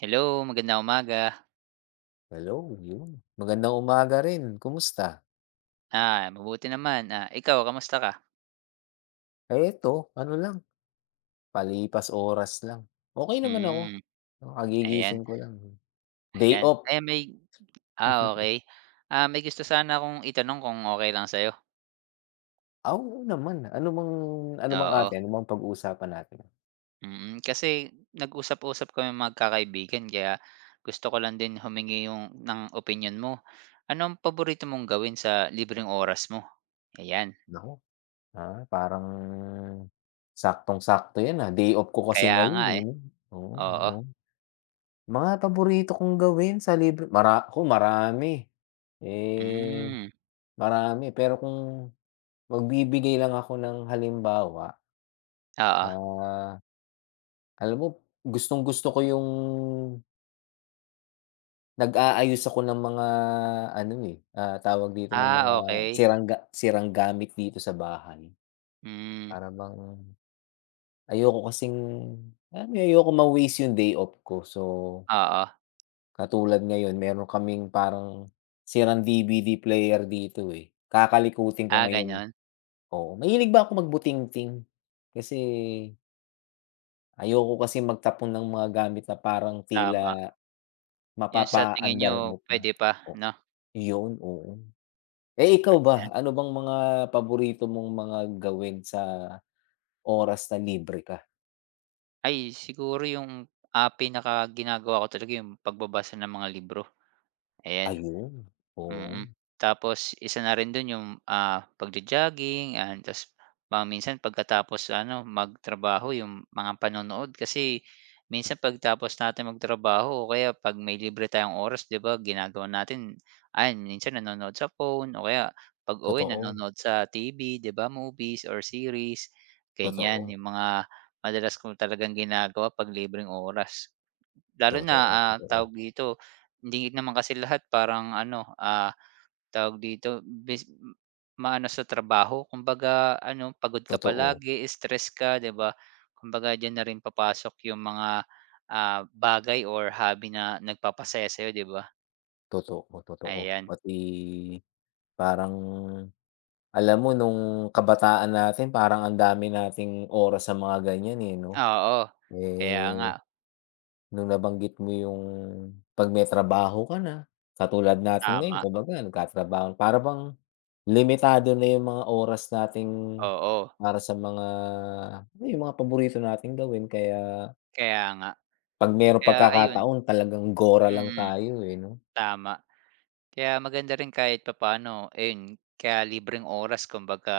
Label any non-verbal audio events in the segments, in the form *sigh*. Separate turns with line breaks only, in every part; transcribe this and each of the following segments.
Hello, magandang umaga.
Hello, yun. Magandang umaga rin, kumusta?
Ah, mabuti naman. Ah, ikaw kamusta ka?
Eh, eto ano lang, palipas oras lang. Okey naman ako,
Hmm, ayan,
kakagigising ko lang, eh. Day
ayan.
off.
Eh, may ah,
*laughs*
okay. Ah, may gusto sana akong itanong kung okay lang sa'yo?
Ah, oo naman,
Oo,
ano bang pag-uusapan natin?
mm. Kasi nag-usap-usap kami magkakaibigan kaya gusto ko lang din humingi ng opinion mo. Ano ang paborito mong gawin sa libreng oras mo? Ayan,
Naku, parang saktong-sakto yan, day off ko kasi
kaya
ngayon,
nga,
eh,
eh.
'no? Oo,
Oo,
oo. Mga paborito kong gawin sa libre mara naku marami. Eh,
hmm,
marami pero kung magbibigay lang ako ng halimbawa.
oo.
Ah, Alam mo gustong-gusto ko yung nag-aayos ako ng mga ano, eh, tawag dito ng mga
Ah, okay.
sirang gamit dito sa bahay.
Hmm,
Para bang ayoko kasing alam mo ayoko ma-waste yung day off ko. So,
oo.
katulad ngayon meron kaming parang sirang DVD player dito, eh. Kakalikutin ko
Ah,
ngayon.
gano'n,
Oo, mahilig ba ako magbuting ting. Kasi ayoko kasi magtapon ng mga gamit na parang tila
tama. Yung sa
mapapa
tingin
Mapapaandar
niyo
mo pa.
pwede pa
O
'no?
yun, oo. Eh, ikaw ba,
Ayan.
ano bang mga paborito mong mga gawin sa oras na libre ka?
Ay siguro yung, ah, pinaka ginagawa ko talaga yung pagbabasa ng mga libro, ayan.
Ayun, oo.
Mm. Tapos isa na rin dun yung, ah, pagjo-jogging, ayan ta's mga minsan pagkatapos ano magtrabaho yung mga panonood, kasi minsan pagtapos natin magtrabaho o kaya 'pag may libre tayong oras 'di ba ginagawa natin, ayan minsan nanonood sa phone o kaya pag-uwi
Totoo,
nanonood sa TV, 'di ba, movies or series, ganyan
totoo,
yung mga madalas ko talagang ginagawa 'pag libreng oras. Lalo na,
totoo,
ah,
totoo,
tawag dito, hindi naman kasi lahat parang ano, ah, tawag dito, maano sa trabaho kumbaga ano, pagod ka
totoo,
palagi, stress ka, 'di ba? Kumbaga diyan na rin papasok yung mga, ah, bagay or hobby na nagpapasaya sa'yo, 'di ba?
totoo, totoo.
Ayan,
Pati parang alam mo nung kabataan natin parang ang dami nating oras sa mga ganyan, eh, 'no?
oo. Kaya nga,
Eh, nung nabanggit mo yung 'pag may trabaho ka na, katulad natin ngayon
tama,
kumbaga nagtatrabaho para bang limitado na yung mga oras nating
oo,
para sa mga ano, yung mga paborito nating gawin kaya
kaya nga.
'pag merong
Kaya ayun,
pagkakataon talagang gora lang
mm,
tayo, eh, 'no?
tama. Kaya maganda rin kahit papaano, ayun, kaya libreng oras kumbaga,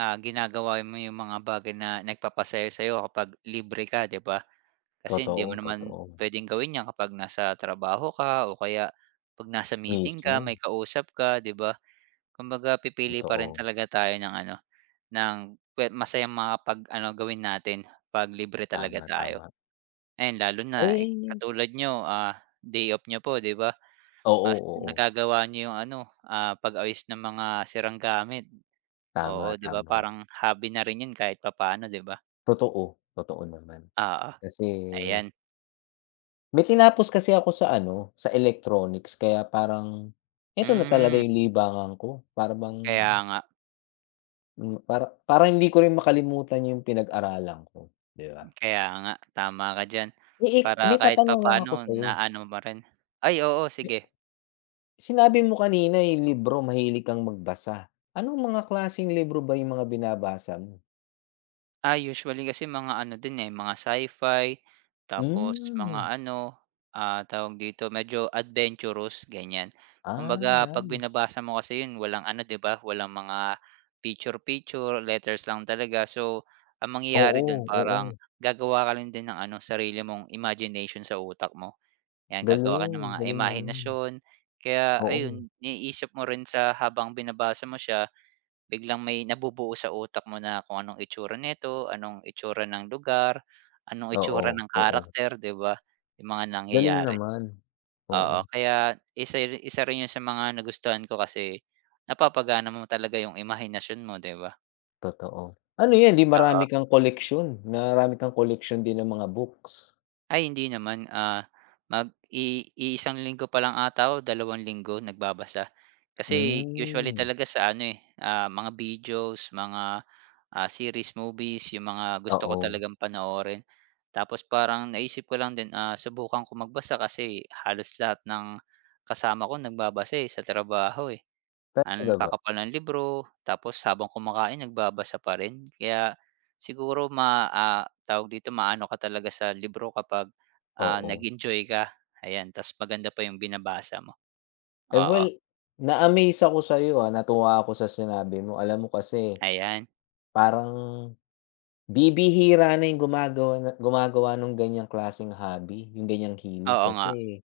ah, ginagawa mo yung mga bagay na nagpapasaya sa'yo kapag libre ka, 'di ba? Kasi hindi
Totoo,
mo naman
totoo.
puwedeng gawin 'yan kapag nasa trabaho ka o kaya 'pag nasa meeting ka,
Mismo,
may kausap ka, 'di ba? Kumbaga pipili pa rin
totoo.
talaga tayo ng ano, ng pwe masayang makapag-ano, gawin natin 'pag libre talaga
Tama,
tayo.
tama.
Ayan, lalo na, eh,
Eh,
katulad nyo ah, day off nyo po, 'di ba?
oo,
Mas
oo.
nagagawa niyo 'yung ano, ah, pag-ayos ng mga sirang gamit. Oo,
Tama,
'di ba,
tama.
parang hobby na rin 'yun kahit papaano, 'di ba?
Totoo, totoo naman.
Oo,
Kasi
ayan.
may tinapos kasi ako sa ano, sa electronics kaya parang eto na talaga
Hmm,
yung libangan ko para bang,
kaya nga.
para para hindi ko rin makalimutan yung pinag-aralan ko, 'di ba?
Kaya nga, tama ka diyan.
Eh,
Para
may
kahit
tatanong lang
papaano
ako sa'yo.
naano mo rin. Ay oo,
Di
sige.
sinabi mo kanina yung libro mahilig kang magbasa. Anong mga klaseng libro ba yung mga binabasa mo?
Ah, usually kasi mga ano din, eh, mga sci-fi, tapos mga
Hmm,
ano, ah, tawag dito, medyo adventurous, ganyan. Kumbaga 'pag
nice.
binabasa mo kasi 'yun walang ano, 'di ba, walang mga picture picture, letters lang talaga. So, ang mangyayari do'n
Oo,
parang
oo.
gagawa ka lang din ng ano, sarili mong imagination sa utak mo. 'Yan gagawa ka
Galing,
ng mga
galing naman.
imahinasyon, kaya ayun
Oo,
naiisip mo rin sa habang binabasa mo siya, biglang may nabubuo sa utak mo na kung anong itsura nito, anong itsura ng lugar, anong
oo,
itsura ng
oo.
karakter, 'di ba, yung mga
Galing
nangyayari.
naman.
Oo,
Oo.
kaya isa rin 'yun sa mga nagustuhan ko kasi, napapagana mo talaga yung imahinasyon mo, 'di ba?
Totoo. Ano 'yan, 'di marami kang koleksyon din ng mga books?
Ay hindi naman, ah, mag i iisang linggo pa lang ata o dalawang linggo nagbabasa. Kasi usually
Hmm,
talaga sa ano, eh, ah, mga videos, mga, ah, series, movies, yung mga gusto ko
oo.
talagang panoorin. Tapos parang naisip ko lang din, ah, subukan ko magbasa kasi halos lahat ng kasama ko nagbabasa, eh, sa trabaho, eh. Ang
Talaga ba?
kakapal ng libro, tapos habang kumakain nagbabasa pa rin. Kaya siguro ah, tawag dito, maano ka talaga sa libro kapag, ah,
Oo.
nag-enjoy ka, ayan. Ta's maganda pa yung binabasa mo,
Eh,
oo,
well, na-amaze ako sa'yo, natuwa ako sa sinabi mo. Alam mo kasi
ayan.
parang bibihira na yung gumagawa ng ganiyang klaseng hobby, yung ganiyang hilig
Oo nga,
kasi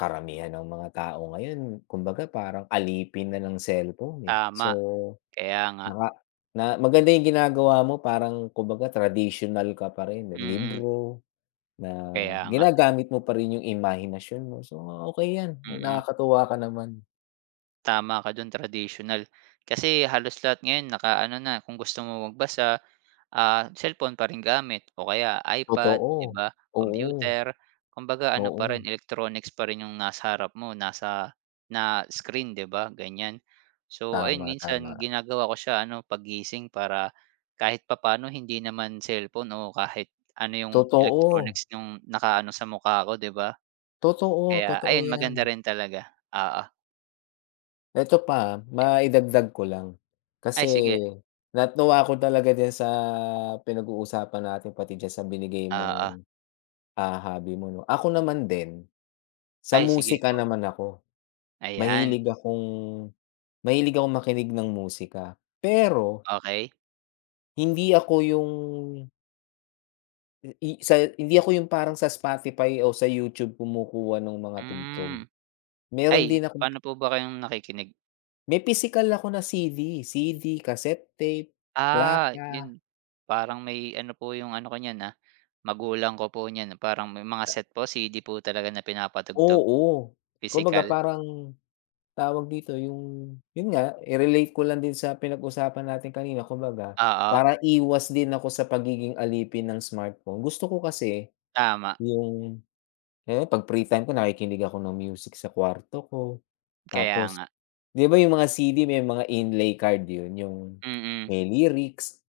karamihan ng mga tao ngayon kumbaga parang alipin na ng cellphone, eh. So,
tama, kaya nga,
Naka na maganda yung ginagawa mo parang kumbaga traditional ka pa rin,
mm, mm,
libro na
kaya nga,
ginagamit mo pa rin yung imahinasyon mo. So, okey 'yan,
mm. Mm,
nakakatuwa ka naman.
tama ka dun, traditional. Kasi halos lahat ngayon nakaano na, kung gusto mo magbasa ah, cellphone pa rin gamit o kaya iPad,
Totoo,
'di ba,
oo,
computer. Kumbaga ano pa rin,
oo,
electronics pa rin yung nasa harap mo, nasa na screen, 'di ba, ganyan. So ayun,
tama, tama.
minsan ginagawa ko siya ano, pagising para kahit papaano hindi naman cellphone o kahit ano yung
Totoo,
electronics yung nakaano sa mukha ko, 'di ba?
totoo,
Kaya
totoo
ayun,
'yan.
maganda rin talaga, oo.
Eto pa, maidagdag ko lang, kasi
Ay sige,
natuwa ako talaga diyan sa pinag-uusapan natin pati diyan sa binigay mong,
oo.
hobby mo 'no. Ako naman din, sa
Ay sige
musika
po,
naman ako.
ayan,
Mahilig akong mahilig akong makinig ng musika, pero
okay,
hindi ako yung hindi ako yung parang sa Spotify o sa YouTube kumukuha ng mga tugtog.
hmm, ay,
Meron din ako,
paano po ba kayong nakikinig?
may pisikal ako na CD, cassette tape,
Ah,
plaka,
'yun parang may ano po 'yung ano ko niyan, ah, magulang ko po niyan parang may mga
eh,
set po CD po talaga na pinapatugtog,
oo. Kumbaga
pisikal.
parang tawag dito yung yun nga, i-relate ko lang din sa pinag-usapan natin kanina kumbaga
Oo,
para iwas din ako sa pagiging alipin ng smartphone. Gusto ko kasi
tama,
yung 'pag free time ko nakikinig ako ng music sa kwarto ko.
kaya
Tapos
nga,
'di ba yung mga CD may mga inlay card yun, yung
mm,
may lyrics.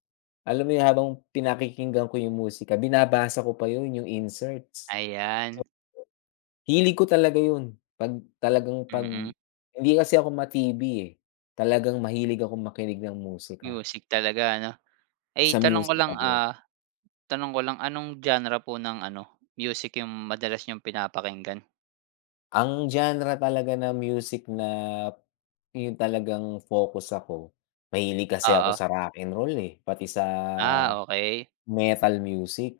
Alam mo yun, habang pinakikinggan ko yung musika binabasa ko pa yun, yung inserts. So,
ayan,
hilig ko talaga yun 'pag
mm,
hindi kasi ako ma-TV, eh. Talagang mahilig ako makinig ng musika,
music talaga ano. Ay
sa music ako.
tanong ko lang anong genre po ng ano, music 'yung madalas niyong pinapakinggan?
Ang genre talaga ng music na yung talagang focus ako, mahilig kasi ako
Oo,
sa rock and roll, eh, pati sa
ah, okey,
metal music,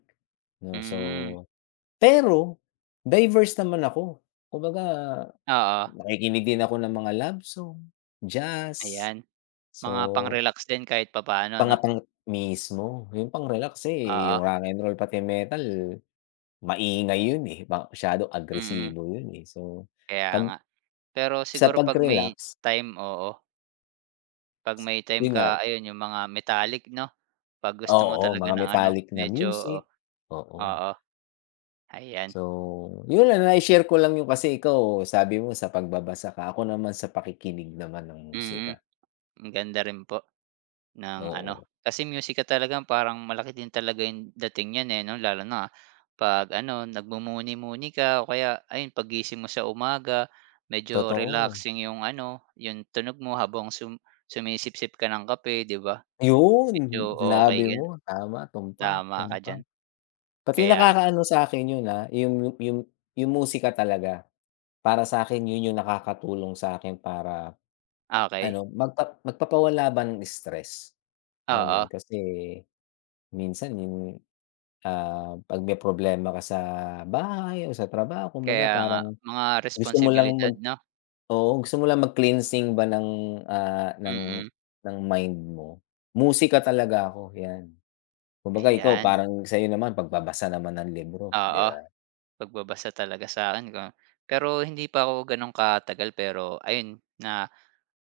'no.
hmm,
So pero diverse naman ako. Kumbaga
oo,
nakikinig din ako ng mga love song, jazz,
ayan,
so
mga pang-relax din kahit papaano 'no?
pangapang mismo, yung pang-relax, eh, yung
Oo,
rock and roll pati metal maingay yun, eh, masyadong
mm,
agresibo yun, eh. So
kaya
'pag
nga. Pero
sa
siguro 'pag may
pag-relax,
time, oo. 'Pag may time
yun nga,
ka ayun yung mga metallic 'no, 'pag gusto mo
oo,
talaga
mga
ng ano
metallic na
medyo o
music, oo.
oo, ayan.
So, yun lang na share ko lang yung kasi ikaw sabi mo sa pagbabasa ka, ako naman sa pakikinig naman ng musika,
Mm, ang ganda rin po ng ano,
oo.
kasi music ka talaga parang malaki din talaga yung dating niyan, eh, 'no, lalo na 'pag ano nagmumuni-muni ka o kaya ayun paggising mo sa umaga, medyo
Totoo,
relaxing yung ano, yung tunog mo habang sumisip sip ka ng kape, 'di ba?
yun,
Medyo okay
sinabi
ka,
mo tama, tumpak,
tama ka
tumpak.
diyan.
Pati
Kaya
nakakaano sa akin yun, yung musika talaga para sa akin yun yung nakakatulong sa akin para
okay.
ano magpapawala ba ng stress, alam mo
Oo,
yun? Kasi minsan 'pag may problema ka sa bahay o sa trabaho kumbaga
kaya nga
parang
mga
gusto mo lang
responsibilidad
mag
'no?
oo, gusto mo lang mag-cleansing ba ng, ah, ng
Mm,
ng mind mo, musika talaga ako, 'yan. Kumbaga ikaw
ayan,
parang sa'yo naman pagbabasa naman ng libro, 'di
oo,
ba?
pagbabasa talaga sa'kin ko pero hindi pa ako gano'n katagal pero ayun na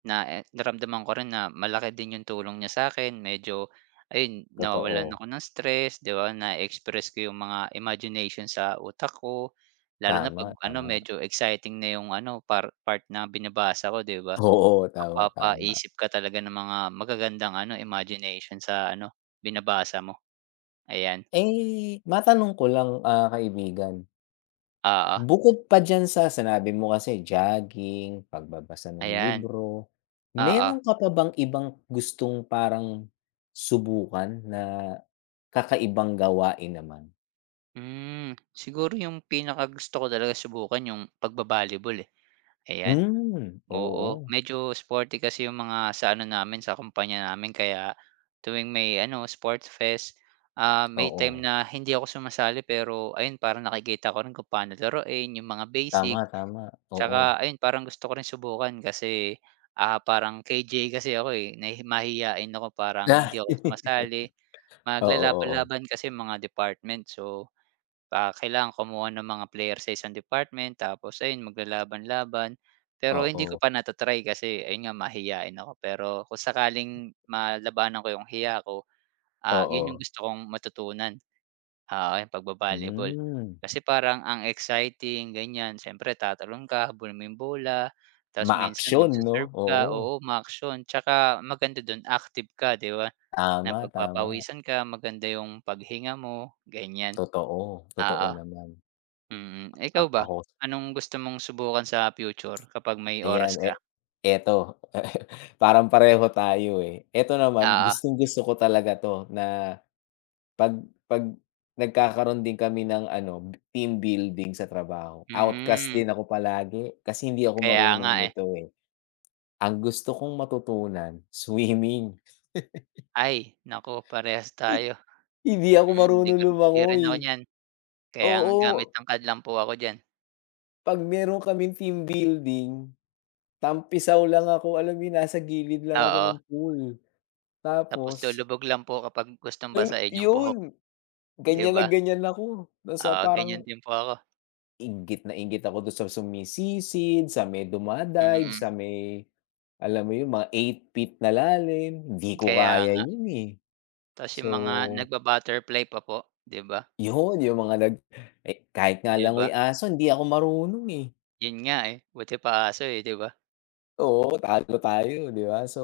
na eh, naramdaman ko rin na malaki din 'yung tulong niya sa akin medyo ayun nawawalan
Totoo.
ako ng stress, 'di ba, na-express ko 'yung mga imagination sa utak ko, lalo na 'pag
Tama,
ano
tama.
medyo exciting na 'yung ano part na binabasa ko, 'di ba?
Oo, tama, tama.
Mapapaisip ka talaga ng mga magagandang ano, imagination sa ano, binabasa mo. Ayan,
Eh, matanong ko lang, kaibigan.
oo,
Bukod pa diyan sa sinabi mo kasi jogging, pagbabasa ng
ayan,
libro,
oo.
meron ka pa bang ibang gustong parang subukan na kakaibang gawain naman?
Hmm, siguro yung pinakagusto ko talaga subukan yung pagba-volleyball, eh, ayan.
Hmm,
Oo,
oo,
medyo sporty kasi yung mga sa ano namin, sa kumpanya namin kaya tuwing may ano, sports fest, ah, may time
oo.
na hindi ako sumasali pero ayun parang nakikita ko rin kung paano laruin, yung mga basic.
Tama, tama, oo.
Tsaka ayun parang gusto ko rin subukan kasi, ah, parang KJ kasi ako, eh, mahiyain ako parang
Ah,
hindi ako
*laughs*
sumasali.
oo, oo,
Maglalaban-laban kasi mga department so, ah, kailangan kumuha ng mga player sa isang department tapos ayun maglalaban-laban. Pero hindi ko
oo,
pa kasi ayun nga mahiyain ako pero kung sakaling malabanan ko yung hiya ko, ah, yun yung
oo.
gusto kong matutunan. Oo, yung pagba.
Hmm,
Kasi parang ang exciting ganyan, siyempre tatalon ka, habulin mo yung bola, tapos minsan
maaksyon
magse
'no?
ka,
Oo,
oo, umaaksyon. Tsaka maganda dun active ka, 'di ba, na
tama, tama.
pagpapawisan ka, maganda yung paghinga mo, ganyan.
Totoo, totoo
Oo,
naman.
mm. Ikaw ba,
Ako.
anong gusto mong subukan sa future kapag may oras
Ayan,
ka?
eto, *laughs* parang pareho tayo, eh. Eto naman,
Oo,
gustong-gusto ko talaga 'to na 'pag 'pag nagkakaroon din kami ng ano, team building sa trabaho. Outcast
hmm,
din ako palagi kasi hindi ako
kaya
marunong
nga, eh.
nito, eh. Ang gusto kong matutunan, *laughs* swimming.
Ay, naku parehas
Hi
tayo.
hindi ako
Mm,
marunong
'di rin
lumangoy.
ako niyan, kaya nga gamit
Oo,
ng card lang po ako diyan.
'pag meron kaming team building, tampisaw lang ako, alam mo yun, nasa gilid lang ako
Oo.
ng pool.
Tapos
Tapos,
lulubog lang po kapag gustong
yun
basahin yung
yun!
buhok, 'di
Ganyan na
ba?
ganyan ako, nasa
Oo,
parang
ganyan din po ako,
inggit na inggit ako dun sa sumisisid, sa may duma
mm.
sa may alam mo yun, mga 8 feet na lalim, hindi ko
Kaya
kaya
nga.
yun, eh.
Tapos
So,
yung mga nagba-butterfly pa po, 'di ba?
yun yung mga kahit nga
'Di ba?
langoy aso hindi ako marunong, eh.
Yun nga, eh, buti pa aso, eh, 'di ba?
Oo, talo tayo, 'di ba? So,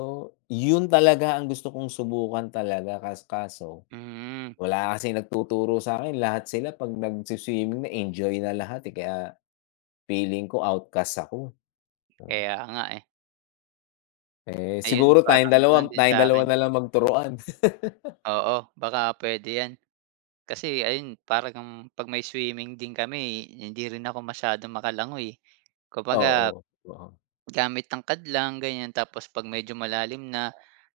yun talaga ang gusto kong subukan talaga kaso
Mm,
wala kasing nagtuturo sa akin lahat sila 'pag na enjoy na lahat, eh, kaya feeling ko outcast ako.
kaya nga, eh.
Eh,
Ayun,
siguro tayong
parang
dalawa
gano'n din
tayong dalawa
sa'kin.
na lang magturuan. *laughs*
Oo, baka puwede 'yan. Kasi ayun, parang 'pag may swimming din kami, hindi rin ako masyadong makalangoy. Kumbaga
Oo, oo.
gamit tangkad lang ganyan tapos 'pag medyo malalim na,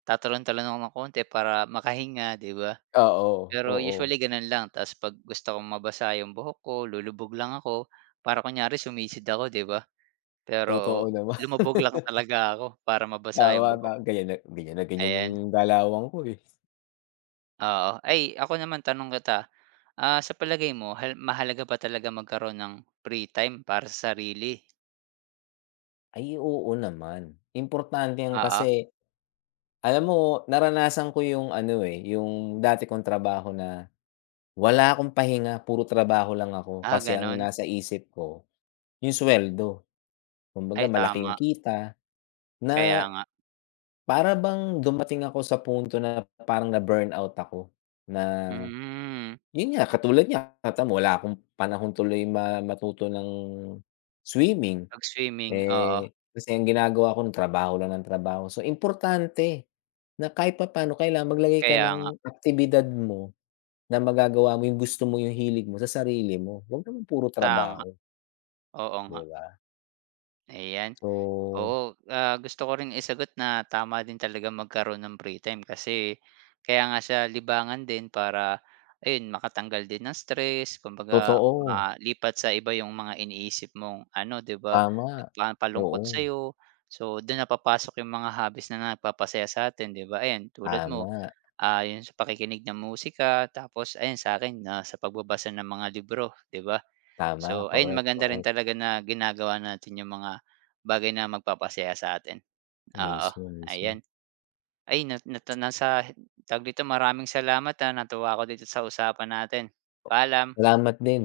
tatalon-talon ako ng konti para makahinga, 'di ba?
Oo,
Pero
oo.
usually gano'n lang tapos 'pag gusto kong mabasa yung buhok ko lulubog lang ako, para kunyari sumisid ako, 'di ba? Pero
Totoo naman.
lumubog lang
*laughs*
talaga ako para mabasa
Tama,
yung buhok,
ganyan na ganyan yung
ayan.
galawan ko, eh.
Oo, ay ako naman tanong kita, ah, sa palagay mo mahalaga ba talaga magkaroon ng free time para sa sarili?
Ay, oo naman. Importante yan
Oo,
kasi alam mo naranasan ko yung ano, eh, yung dati kong trabaho na wala akong pahinga, puro trabaho lang ako
ah,
kasi ang
gano'n?
nasa isip ko yung suweldo. Kumbaga
Ay
malaki
tama,
yung kita
kaya
na
nga.
para bang dumating ako sa punto na parang na-burnout ako na
Hmm,
yun nga, katulad niya kata mo wala akong panahon tuloy matuto ng swimming,
'pag swimming, oo.
eh, kasi ang ginagawa ko trabaho lang ng trabaho. So, importante na kahit papaano kailangan maglagay ka
Kaya nga,
ng aktibidad mo na magagawa mo yung gusto mo, yung hilig mo sa sarili mo. Huwag naman puro
tama.
trabaho,
Oo
'di
nga,
ba?
ayan.
So,
Oo, ah, gusto ko rin isagot na tama din talaga magkaroon ng free time kasi kaya nga siya libangan din para ayun, makatanggal din ng stress, kumbaga
totoo,
malipat sa iba yung mga iniisip mong ano, 'di ba,
tama.
nagpapalungkot
Oo,
sa'yo. So, dun na papasok yung mga hobbies na nagpapasaya sa atin, 'di ba? Ayan, tulad mo,
tama,
ah, yung sa pakikinig ng musika tapos ayun sa akin na sa pagbabasa ng mga libro, 'di ba?
tama,
So, ayun
korek,
maganda rin
korek.
talaga na ginagawa natin yung mga bagay na magpapasaya sa atin. Oo,
Mismo, mismo.
ayan. Ay na nata nasa tawag dito, maraming salamat, ah, natuwa ako dito sa usapan natin. Paalam.
Salamat din.